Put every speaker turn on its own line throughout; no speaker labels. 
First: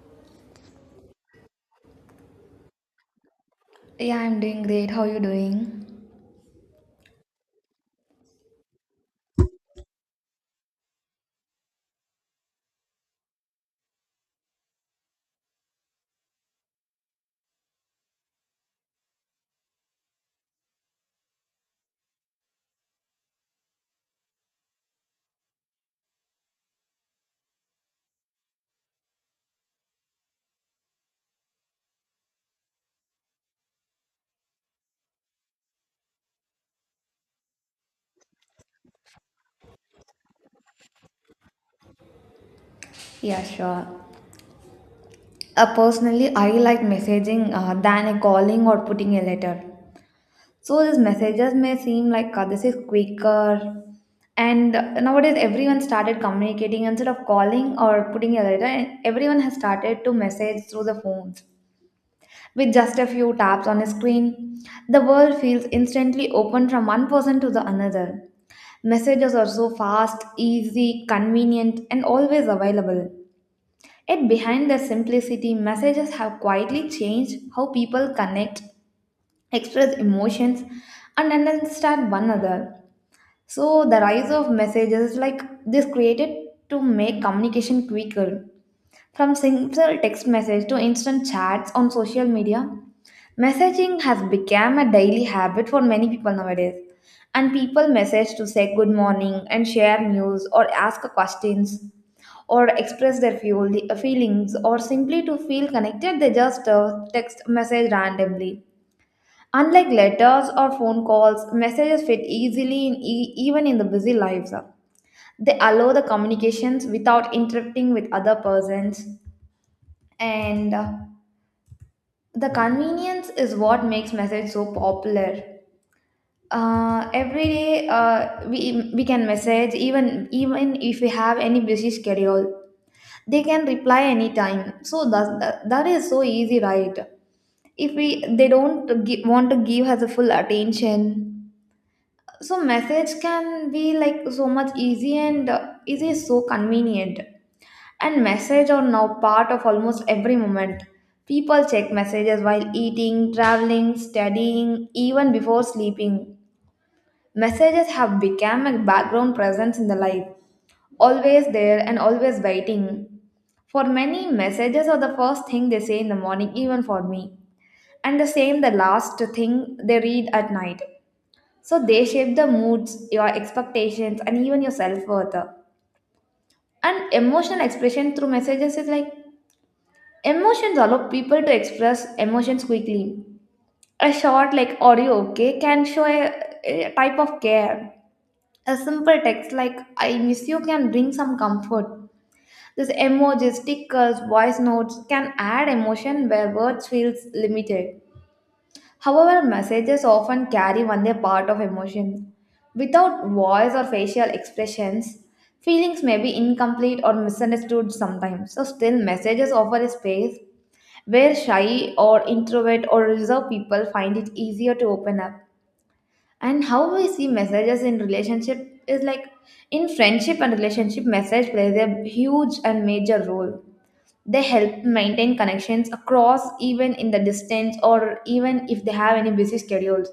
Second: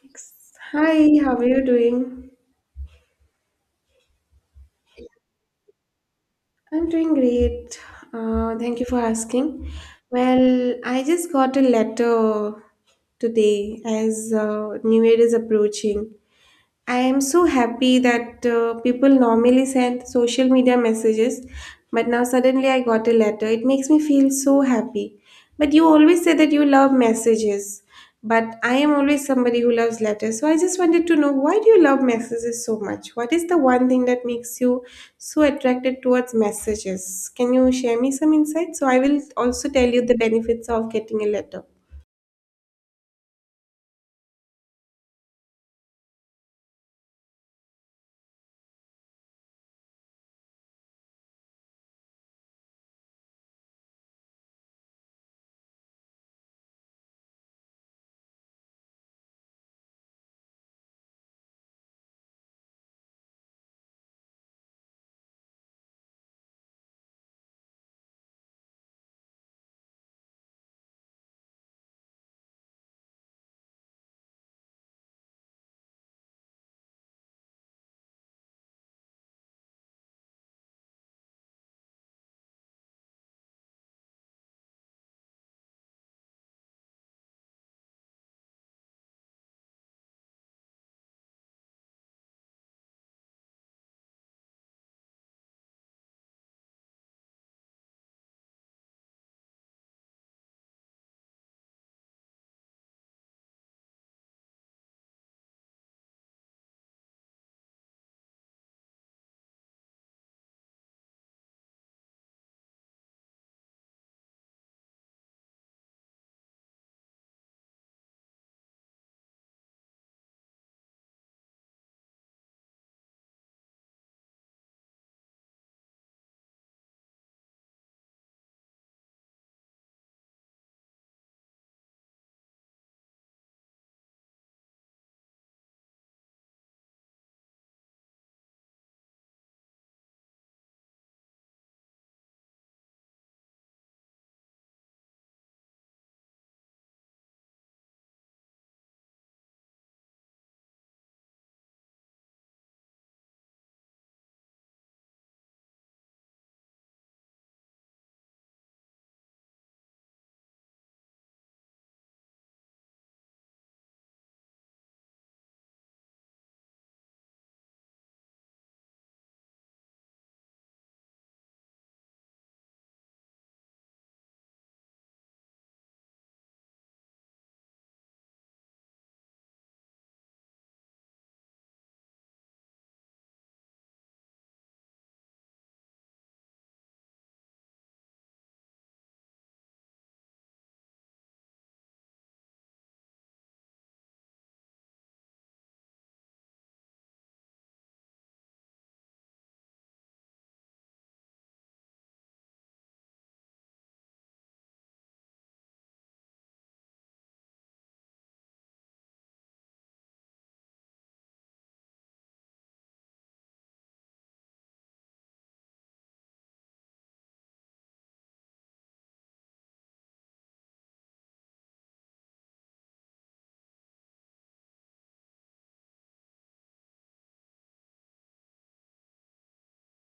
Thanks. Hi, how are you doing?
Yeah, I'm doing great. How you doing?
I'm doing great. Thank you for asking. Well, I just got a letter today as New Year is approaching. I am so happy that people normally send social media messages, but now suddenly I got a letter. It makes me feel so happy. But you always say that you love messages, but I am always somebody who loves letters. So I just wanted to know, why do you love messages so much? What is the one thing that makes you so attracted towards messages? Can you share me some insights? So I will also tell you the benefits of getting a letter.
Yeah, sure. Personally, I like messaging than a calling or putting a letter. So these messages may seem like this is quicker. And nowadays, everyone started communicating instead of calling or putting a letter. And everyone has started to message through the phones with just a few taps on a screen. The world feels instantly open from one person to the another. Messages are so fast, easy, convenient, and always available. Yet behind their simplicity, messages have quietly changed how people connect, express emotions, and understand one another. So the rise of messages like this created to make communication quicker from simple text message to instant chats on social media, messaging has become a daily habit for many people nowadays. And people message to say good morning and share news or ask questions or express their feelings, or simply to feel connected, they just text message randomly. Unlike letters or phone calls, messages fit easily in even in the busy lives. They allow the communications without interrupting with other persons and the convenience is what makes message so popular every day. We can message even if we have any busy schedule. They can reply anytime, so that is so easy, right? If we they don't want to give us a full attention, so message can be like so much easy, and it is so convenient. And messages are now part of almost every moment. People check messages while eating, traveling, studying, even before sleeping. Messages have become a background presence in the life, always there and always waiting. For many, messages are the first thing they say in the morning, even for me, and the same the last thing they read at night. So they shape the moods, your expectations, and even your self worth. And emotional expression through messages is like emotions allow people to express emotions quickly. A short like "Are you okay?" can show a type of care. A simple text like "I miss you" can bring some comfort. This emojis, stickers, voice notes can add emotion where words feels limited. However, messages often carry only a part of emotion. Without voice or facial expressions, feelings may be incomplete or misunderstood sometimes. So still messages offer a space where shy or introvert or reserved people find it easier to open up, and how we see messages in relationship is like in friendship and relationship, message plays a huge and major role. They help maintain connections across even in the distance, or even if they have any busy schedules.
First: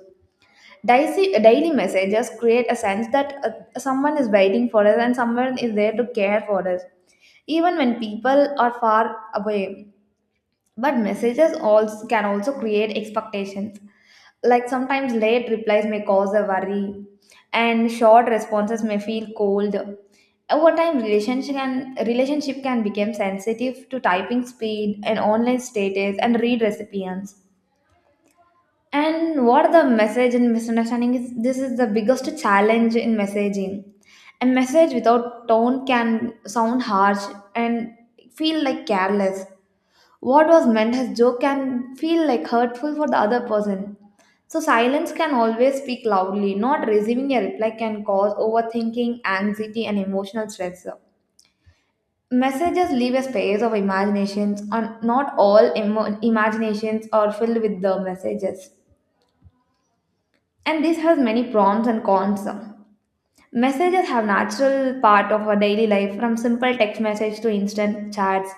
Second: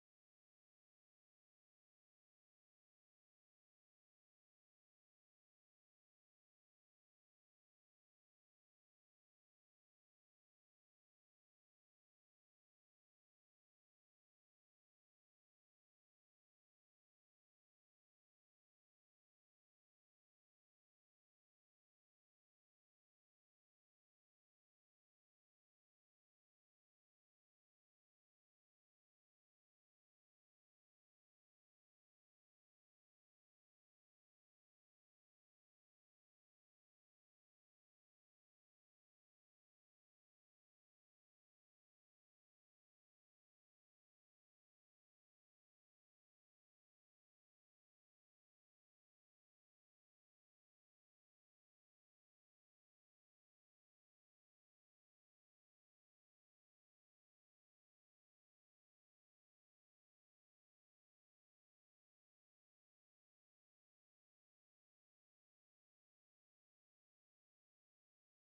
Daily messages create a sense that someone is waiting for us, and someone is there to care for us even when people are far away. But messages also can also create expectations, like sometimes late replies may cause a worry, and short responses may feel cold. Over time, relationship can become sensitive to typing speed and online status and read recipients. And what the message and misunderstanding is, this is the biggest challenge in messaging. A message without tone can sound harsh and feel like careless. What was meant as joke can feel like hurtful for the other person. So silence can always speak loudly. Not receiving a reply can cause overthinking, anxiety, and emotional stress. Messages leave a space of imaginations, and not all imaginations are filled with the messages. And this has many prompts and cons. Messages have natural part of our daily life from simple text message to instant chats.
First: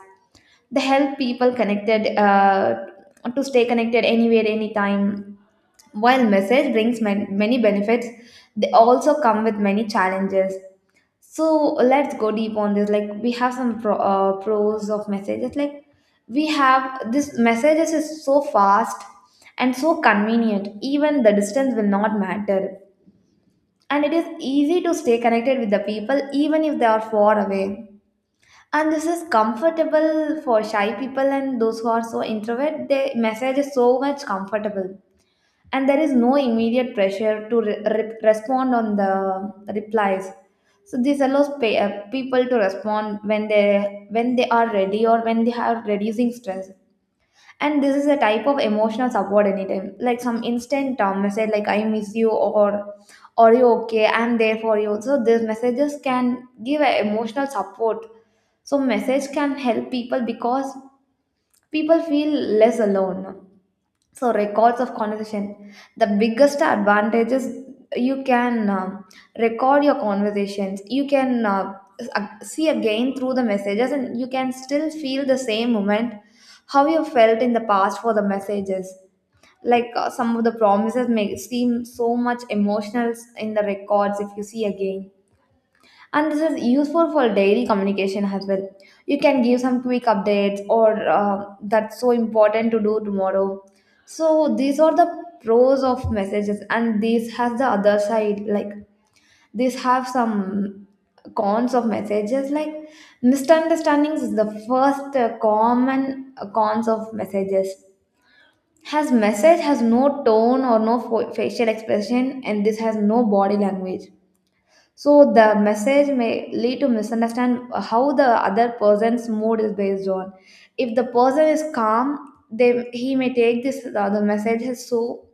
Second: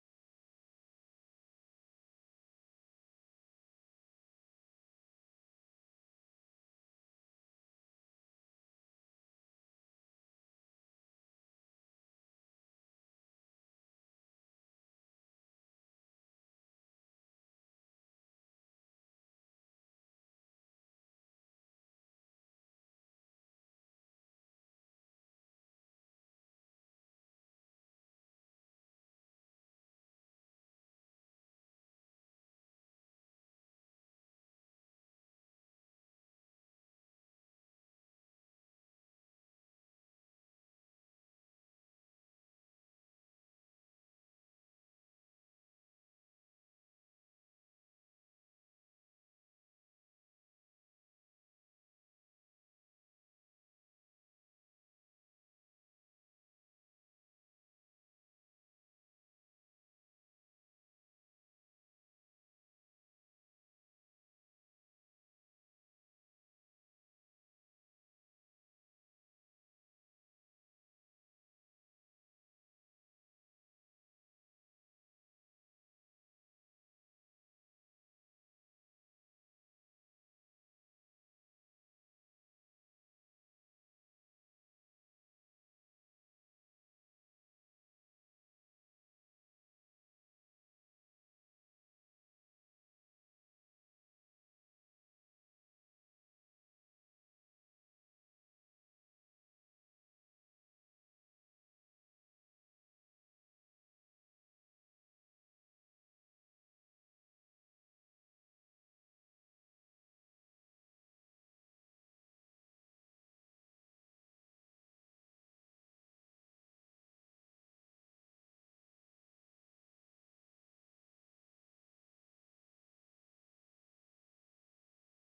They help people connected to stay connected anywhere, anytime. While message brings many benefits, they also come with many challenges. So let's go deep on this. Like, we have some pros of messages. Like, we have this messages is so fast and so convenient. Even the distance will not matter, and it is easy to stay connected with the people even if they are far away. And this is comfortable for shy people, and those who are so introvert, the message is so much comfortable. And there is no immediate pressure to respond on the replies, so this allows people to respond when they are ready, or when they are reducing stress. And this is a type of emotional support anytime, like some instant message like "I miss you" or "Are you okay, I'm there for you". So these messages can give a emotional support, so message can help people because people feel less alone. So records of conversation, the biggest advantage is you can record your conversations. You can see again through the messages, and you can still feel the same moment, how you felt in the past for the messages. Like some of the promises may seem so much emotional in the records if you see again. And this is useful for daily communication as well. You can give some quick updates, or that's so important to do tomorrow. So these are the pros of messages, and this has the other side. Like, these have some cons of messages. Like, misunderstandings is the first common cons of messages. Has message has no tone or no facial expression, and this has no body language. So the message may lead to misunderstand how the other person's mood is based on. If the person is calm, they he may take this the message is so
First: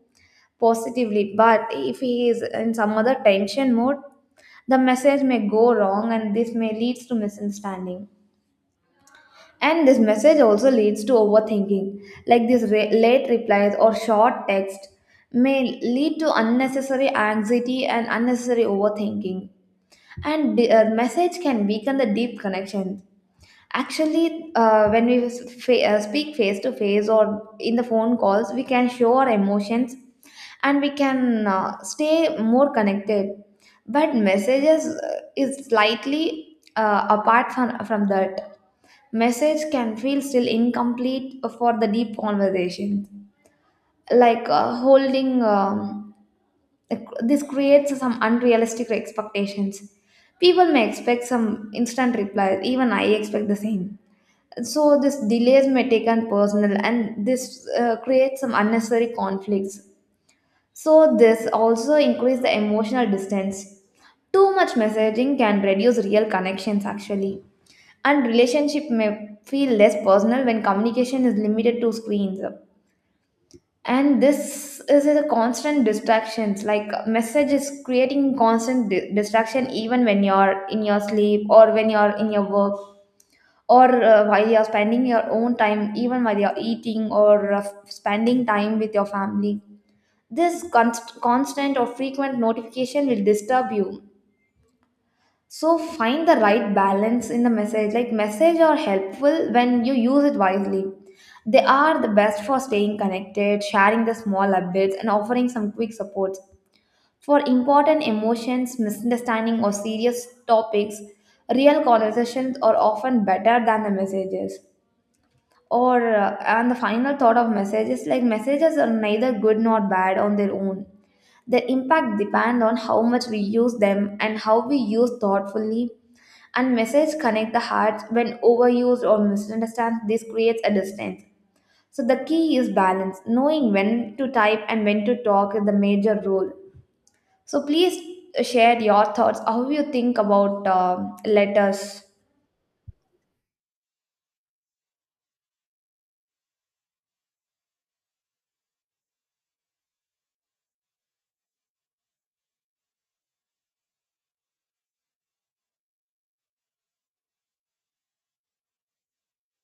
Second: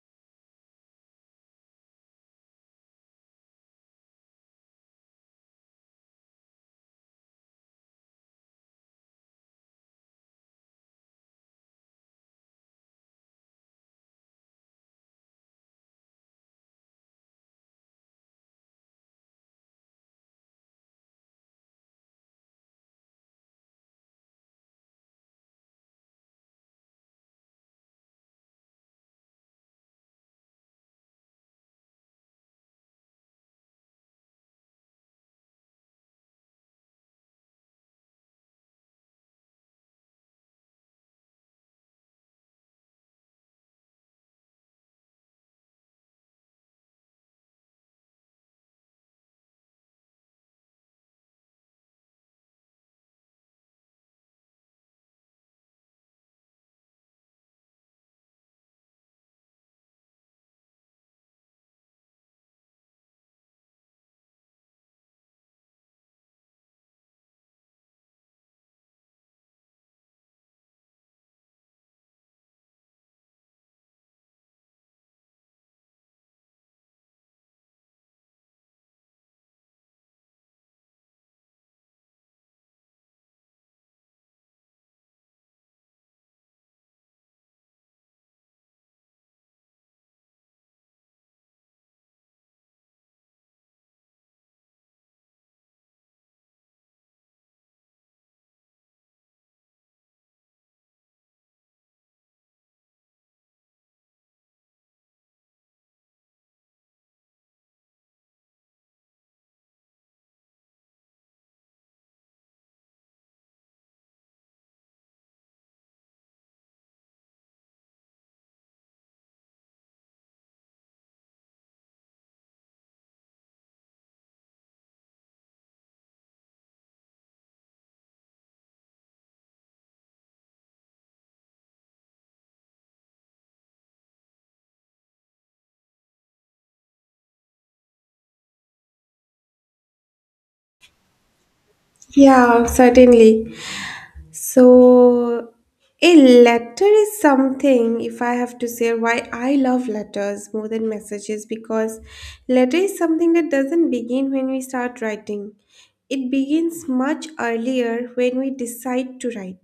positively. But if he is in some other tension mode, the message may go wrong, and this may leads to misunderstanding. And this message also leads to overthinking, like these late replies or short text may lead to unnecessary anxiety and unnecessary overthinking. And the message can weaken the deep connection. Actually speak face to face or in the phone calls, we can show our emotions, and we can stay more connected. But messages is slightly apart from that. Message can feel still incomplete for the deep conversation, like this creates some unrealistic expectations. People may expect some instant replies, even I expect the same. So this delays may take on personal, and this creates some unnecessary conflicts. So this also increase the emotional distance. Too much messaging can reduce real connections actually, and relationship may feel less personal when communication is limited to screens. And this is a constant distractions, like message is creating constant distraction even when you're in your sleep, or when you're in your work, or while you're spending your own time, even while you're eating, or spending time with your family. This constant or frequent notification will disturb you. So find the right balance in the message. Like, message are helpful when you use it wisely. They are the best for staying connected, sharing the small updates, and offering some quick support. For important emotions, misunderstanding, or serious topics, real conversations are often better than the messages. Or And the final thought of messages, like, messages are neither good nor bad on their own. Their impact depend on how much we use them, and how we use thoughtfully. And messages connect the hearts. When overused or misunderstood, this creates a distance. So the key is balance. Knowing when to type and when to talk is the major role. So please share your thoughts. How you think about letters?
Yeah, certainly. So, a letter is something, if I have to say why I love letters more than messages, because letter is something that doesn't begin when we start writing. It begins much earlier when we decide to write.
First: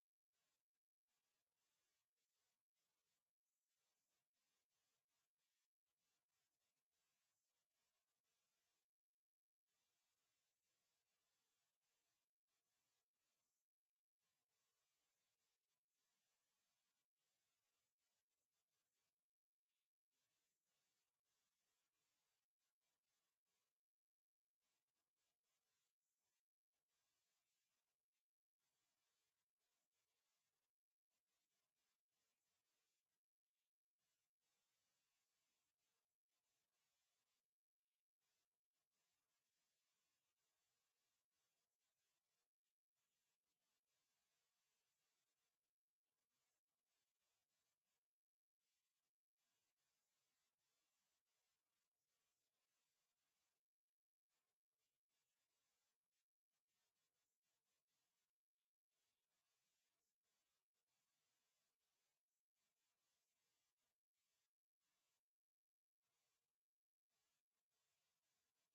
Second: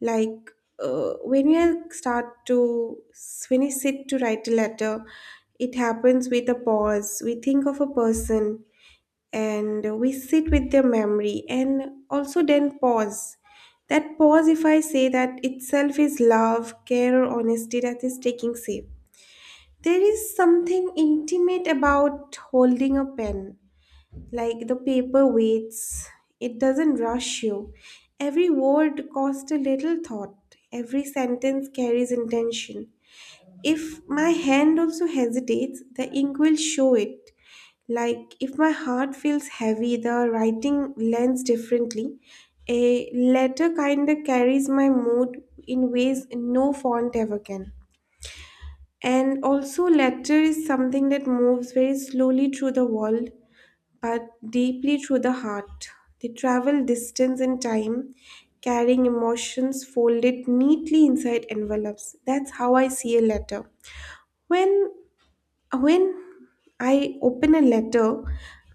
Like when we start to, when we sit to write a letter, it happens with a pause. We think of a person, and we sit with their memory and also then pause. That pause, if I say, that itself is love, care, or honesty that is taking shape. There is something intimate about holding a pen. Like, the paper waits. It doesn't rush you. Every word costs a little thought. Every sentence carries intention. If my hand also hesitates, the ink will show it. Like, if my heart feels heavy, the writing lands differently. A letter kind of carries my mood in ways no font ever can. And also, letter is something that moves very slowly through the world, but deeply through the heart. They travel distance and time, carrying emotions folded neatly inside envelopes. That's how I see a letter. When when I open a letter,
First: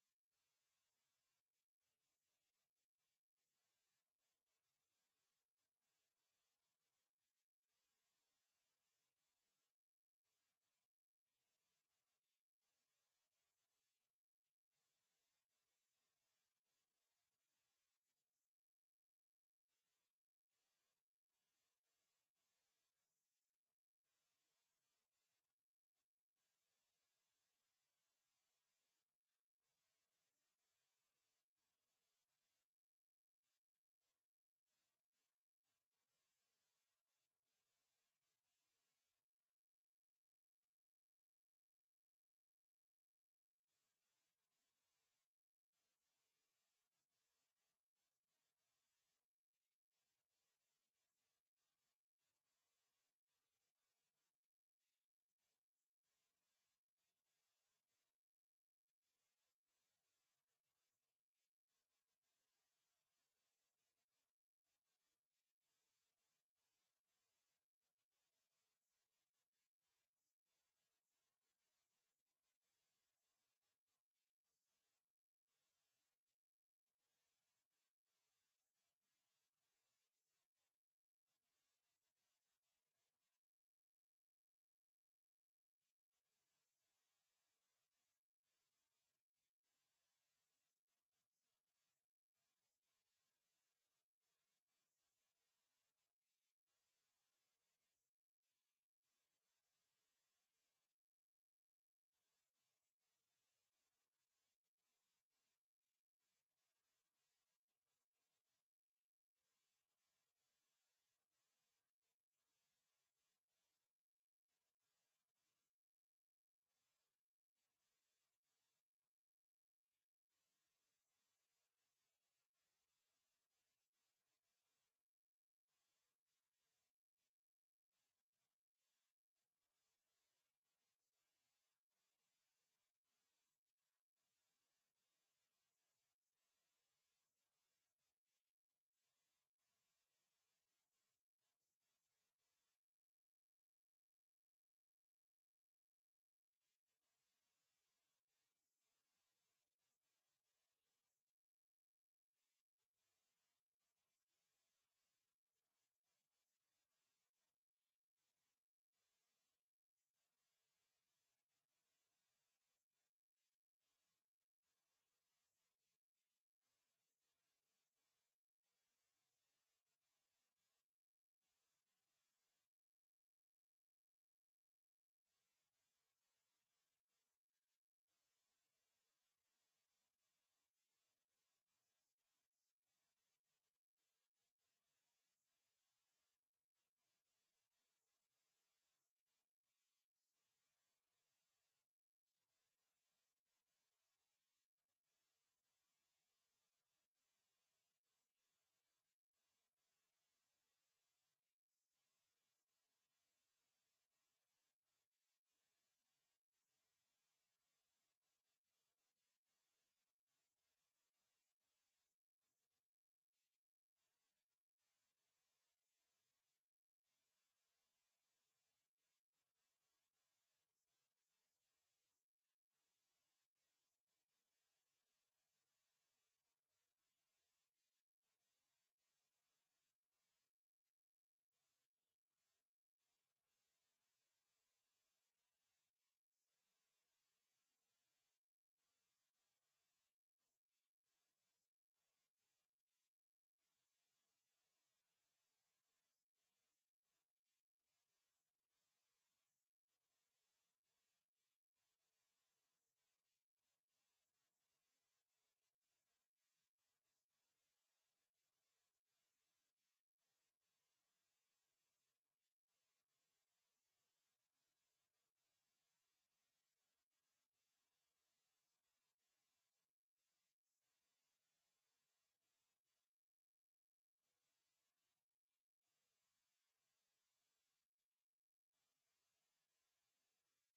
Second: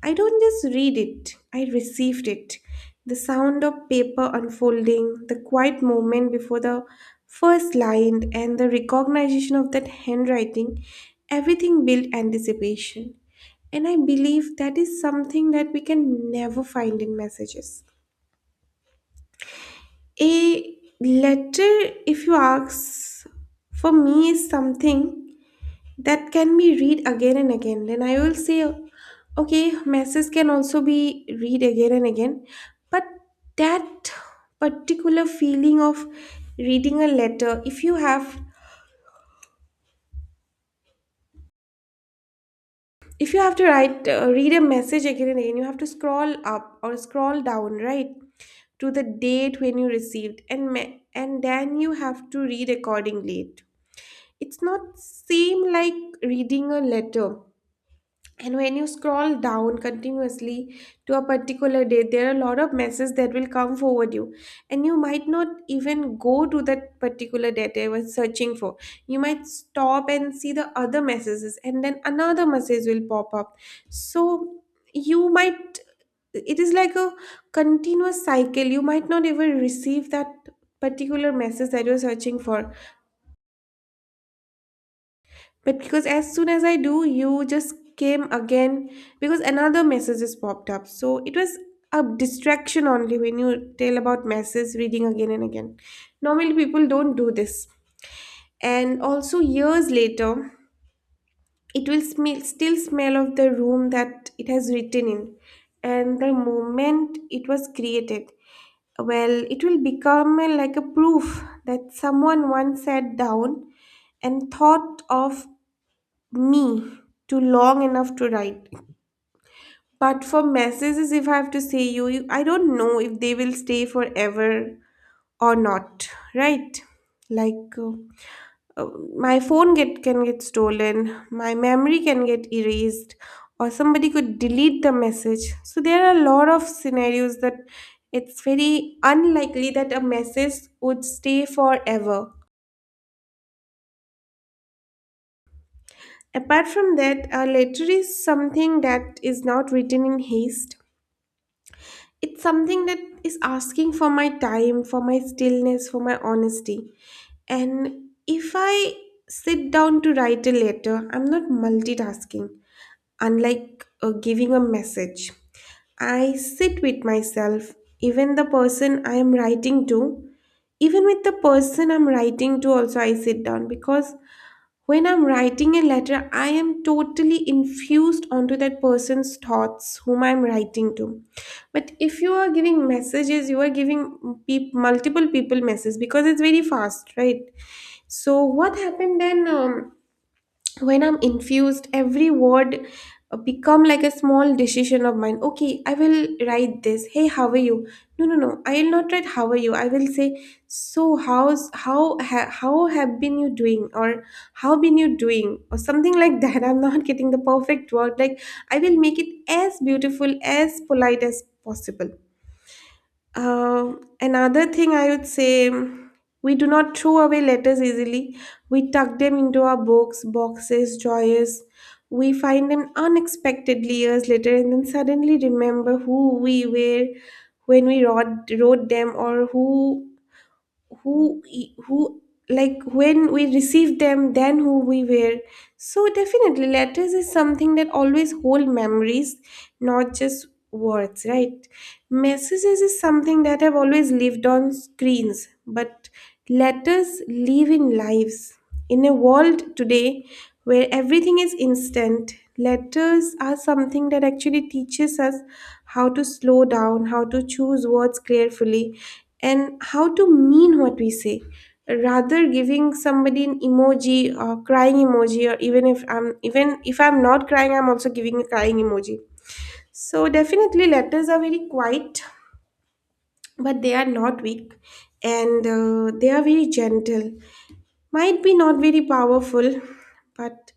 I don't just read it, I received it. The sound of paper unfolding, the quiet moment before the first line, and the recognition of that handwriting, everything built anticipation. And I believe that is something that we can never find in messages. A letter, if you ask, for me is something that can be read again and again. Then I will say, okay, messages can also be read again and again, but that particular feeling of reading a letter, if you have, if you have to write read a message again and again, you have to scroll up or scroll down, right? To the date when you received and then you have to read accordingly. It's not same like reading a letter. And when you scroll down continuously to a particular date, there are a lot of messages that will come forward you, and you might not even go to that particular date I was searching for. You might stop and see the other messages, and then another message will pop up. So you might, it is like a continuous cycle. You might not even receive that particular message that you're searching for. But because as soon as I do, you just came again because another message has popped up. So it was a distraction only when you tell about message reading again and again. Normally people don't do this. And also years later, still smell of the room that it has written in, and the moment it was created. Well, it will become like a proof that someone once sat down and thought of me to long enough to write. But for messages, if I have to say you, I don't know if they will stay forever or not, right? Like uh, my phone get can get stolen, my memory can get erased, or somebody could delete the message. So there are a lot of scenarios that it's very unlikely that a message would stay forever. Apart from that, a letter is something that is not written in haste. It's something that is asking for my time, for my stillness, for my honesty. And if I sit down to write a letter, I'm not multitasking, unlike giving a message. I sit with myself, even the person i am writing to even with the person I'm writing to also. I sit down because when I'm writing a letter, I am totally infused onto that person's thoughts whom I'm writing to. But if you are giving messages, you are giving multiple people messages because it's very fast, right? So what happened then? When I'm infused, every word become like a small decision of mine. Okay, I will write this, hey, how are you. No, no, no, I will not write how are you. I will say, so how's how have been you doing, or how been you doing, or something like that I'm not getting the perfect word. Like, I will make it as beautiful, as polite as possible. uh, Another thing I would say, we do not throw away letters easily. We tuck them into our books, boxes, drawers. We find them unexpectedly years later and then suddenly remember who we were when we wrote them. Or who, like, when we received them, then who we were. So definitely letters is something that always hold memories, not just words, right? Messages is something that have always lived on screens, but letters live in lives. In a world today where everything is instant, letters are something that actually teaches us how to slow down, how to choose words carefully, and how to mean what we say. Rather giving somebody an emoji or crying emoji, or even if I'm not crying, I'm also giving a crying emoji. So definitely letters are very quiet, but they are not weak, and they are very gentle, might be not very powerful, but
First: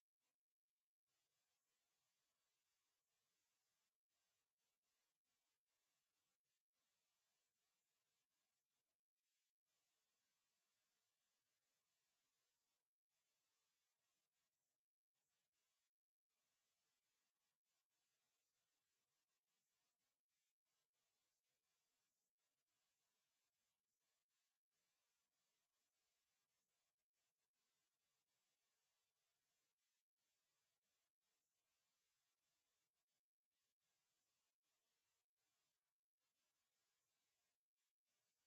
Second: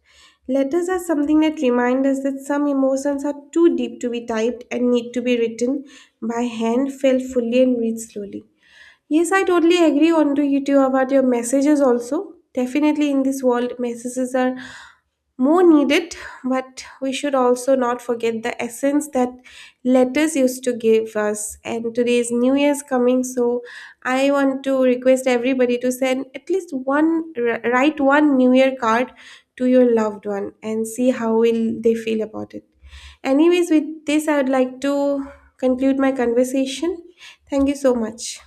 letters are something that remind us that some emotions are too deep to be typed and need to be written by hand, felt fully, and read slowly. Yes, I totally agree on to you too about your messages also. Definitely in this world, messages are more needed, but we should also not forget the essence that letters used to give us. And today's New Year's coming, so I want to request everybody to send at least one, write one New Year card to your loved one and see how will they feel about it. Anyways, with this, I would like to conclude my conversation. Thank you so much.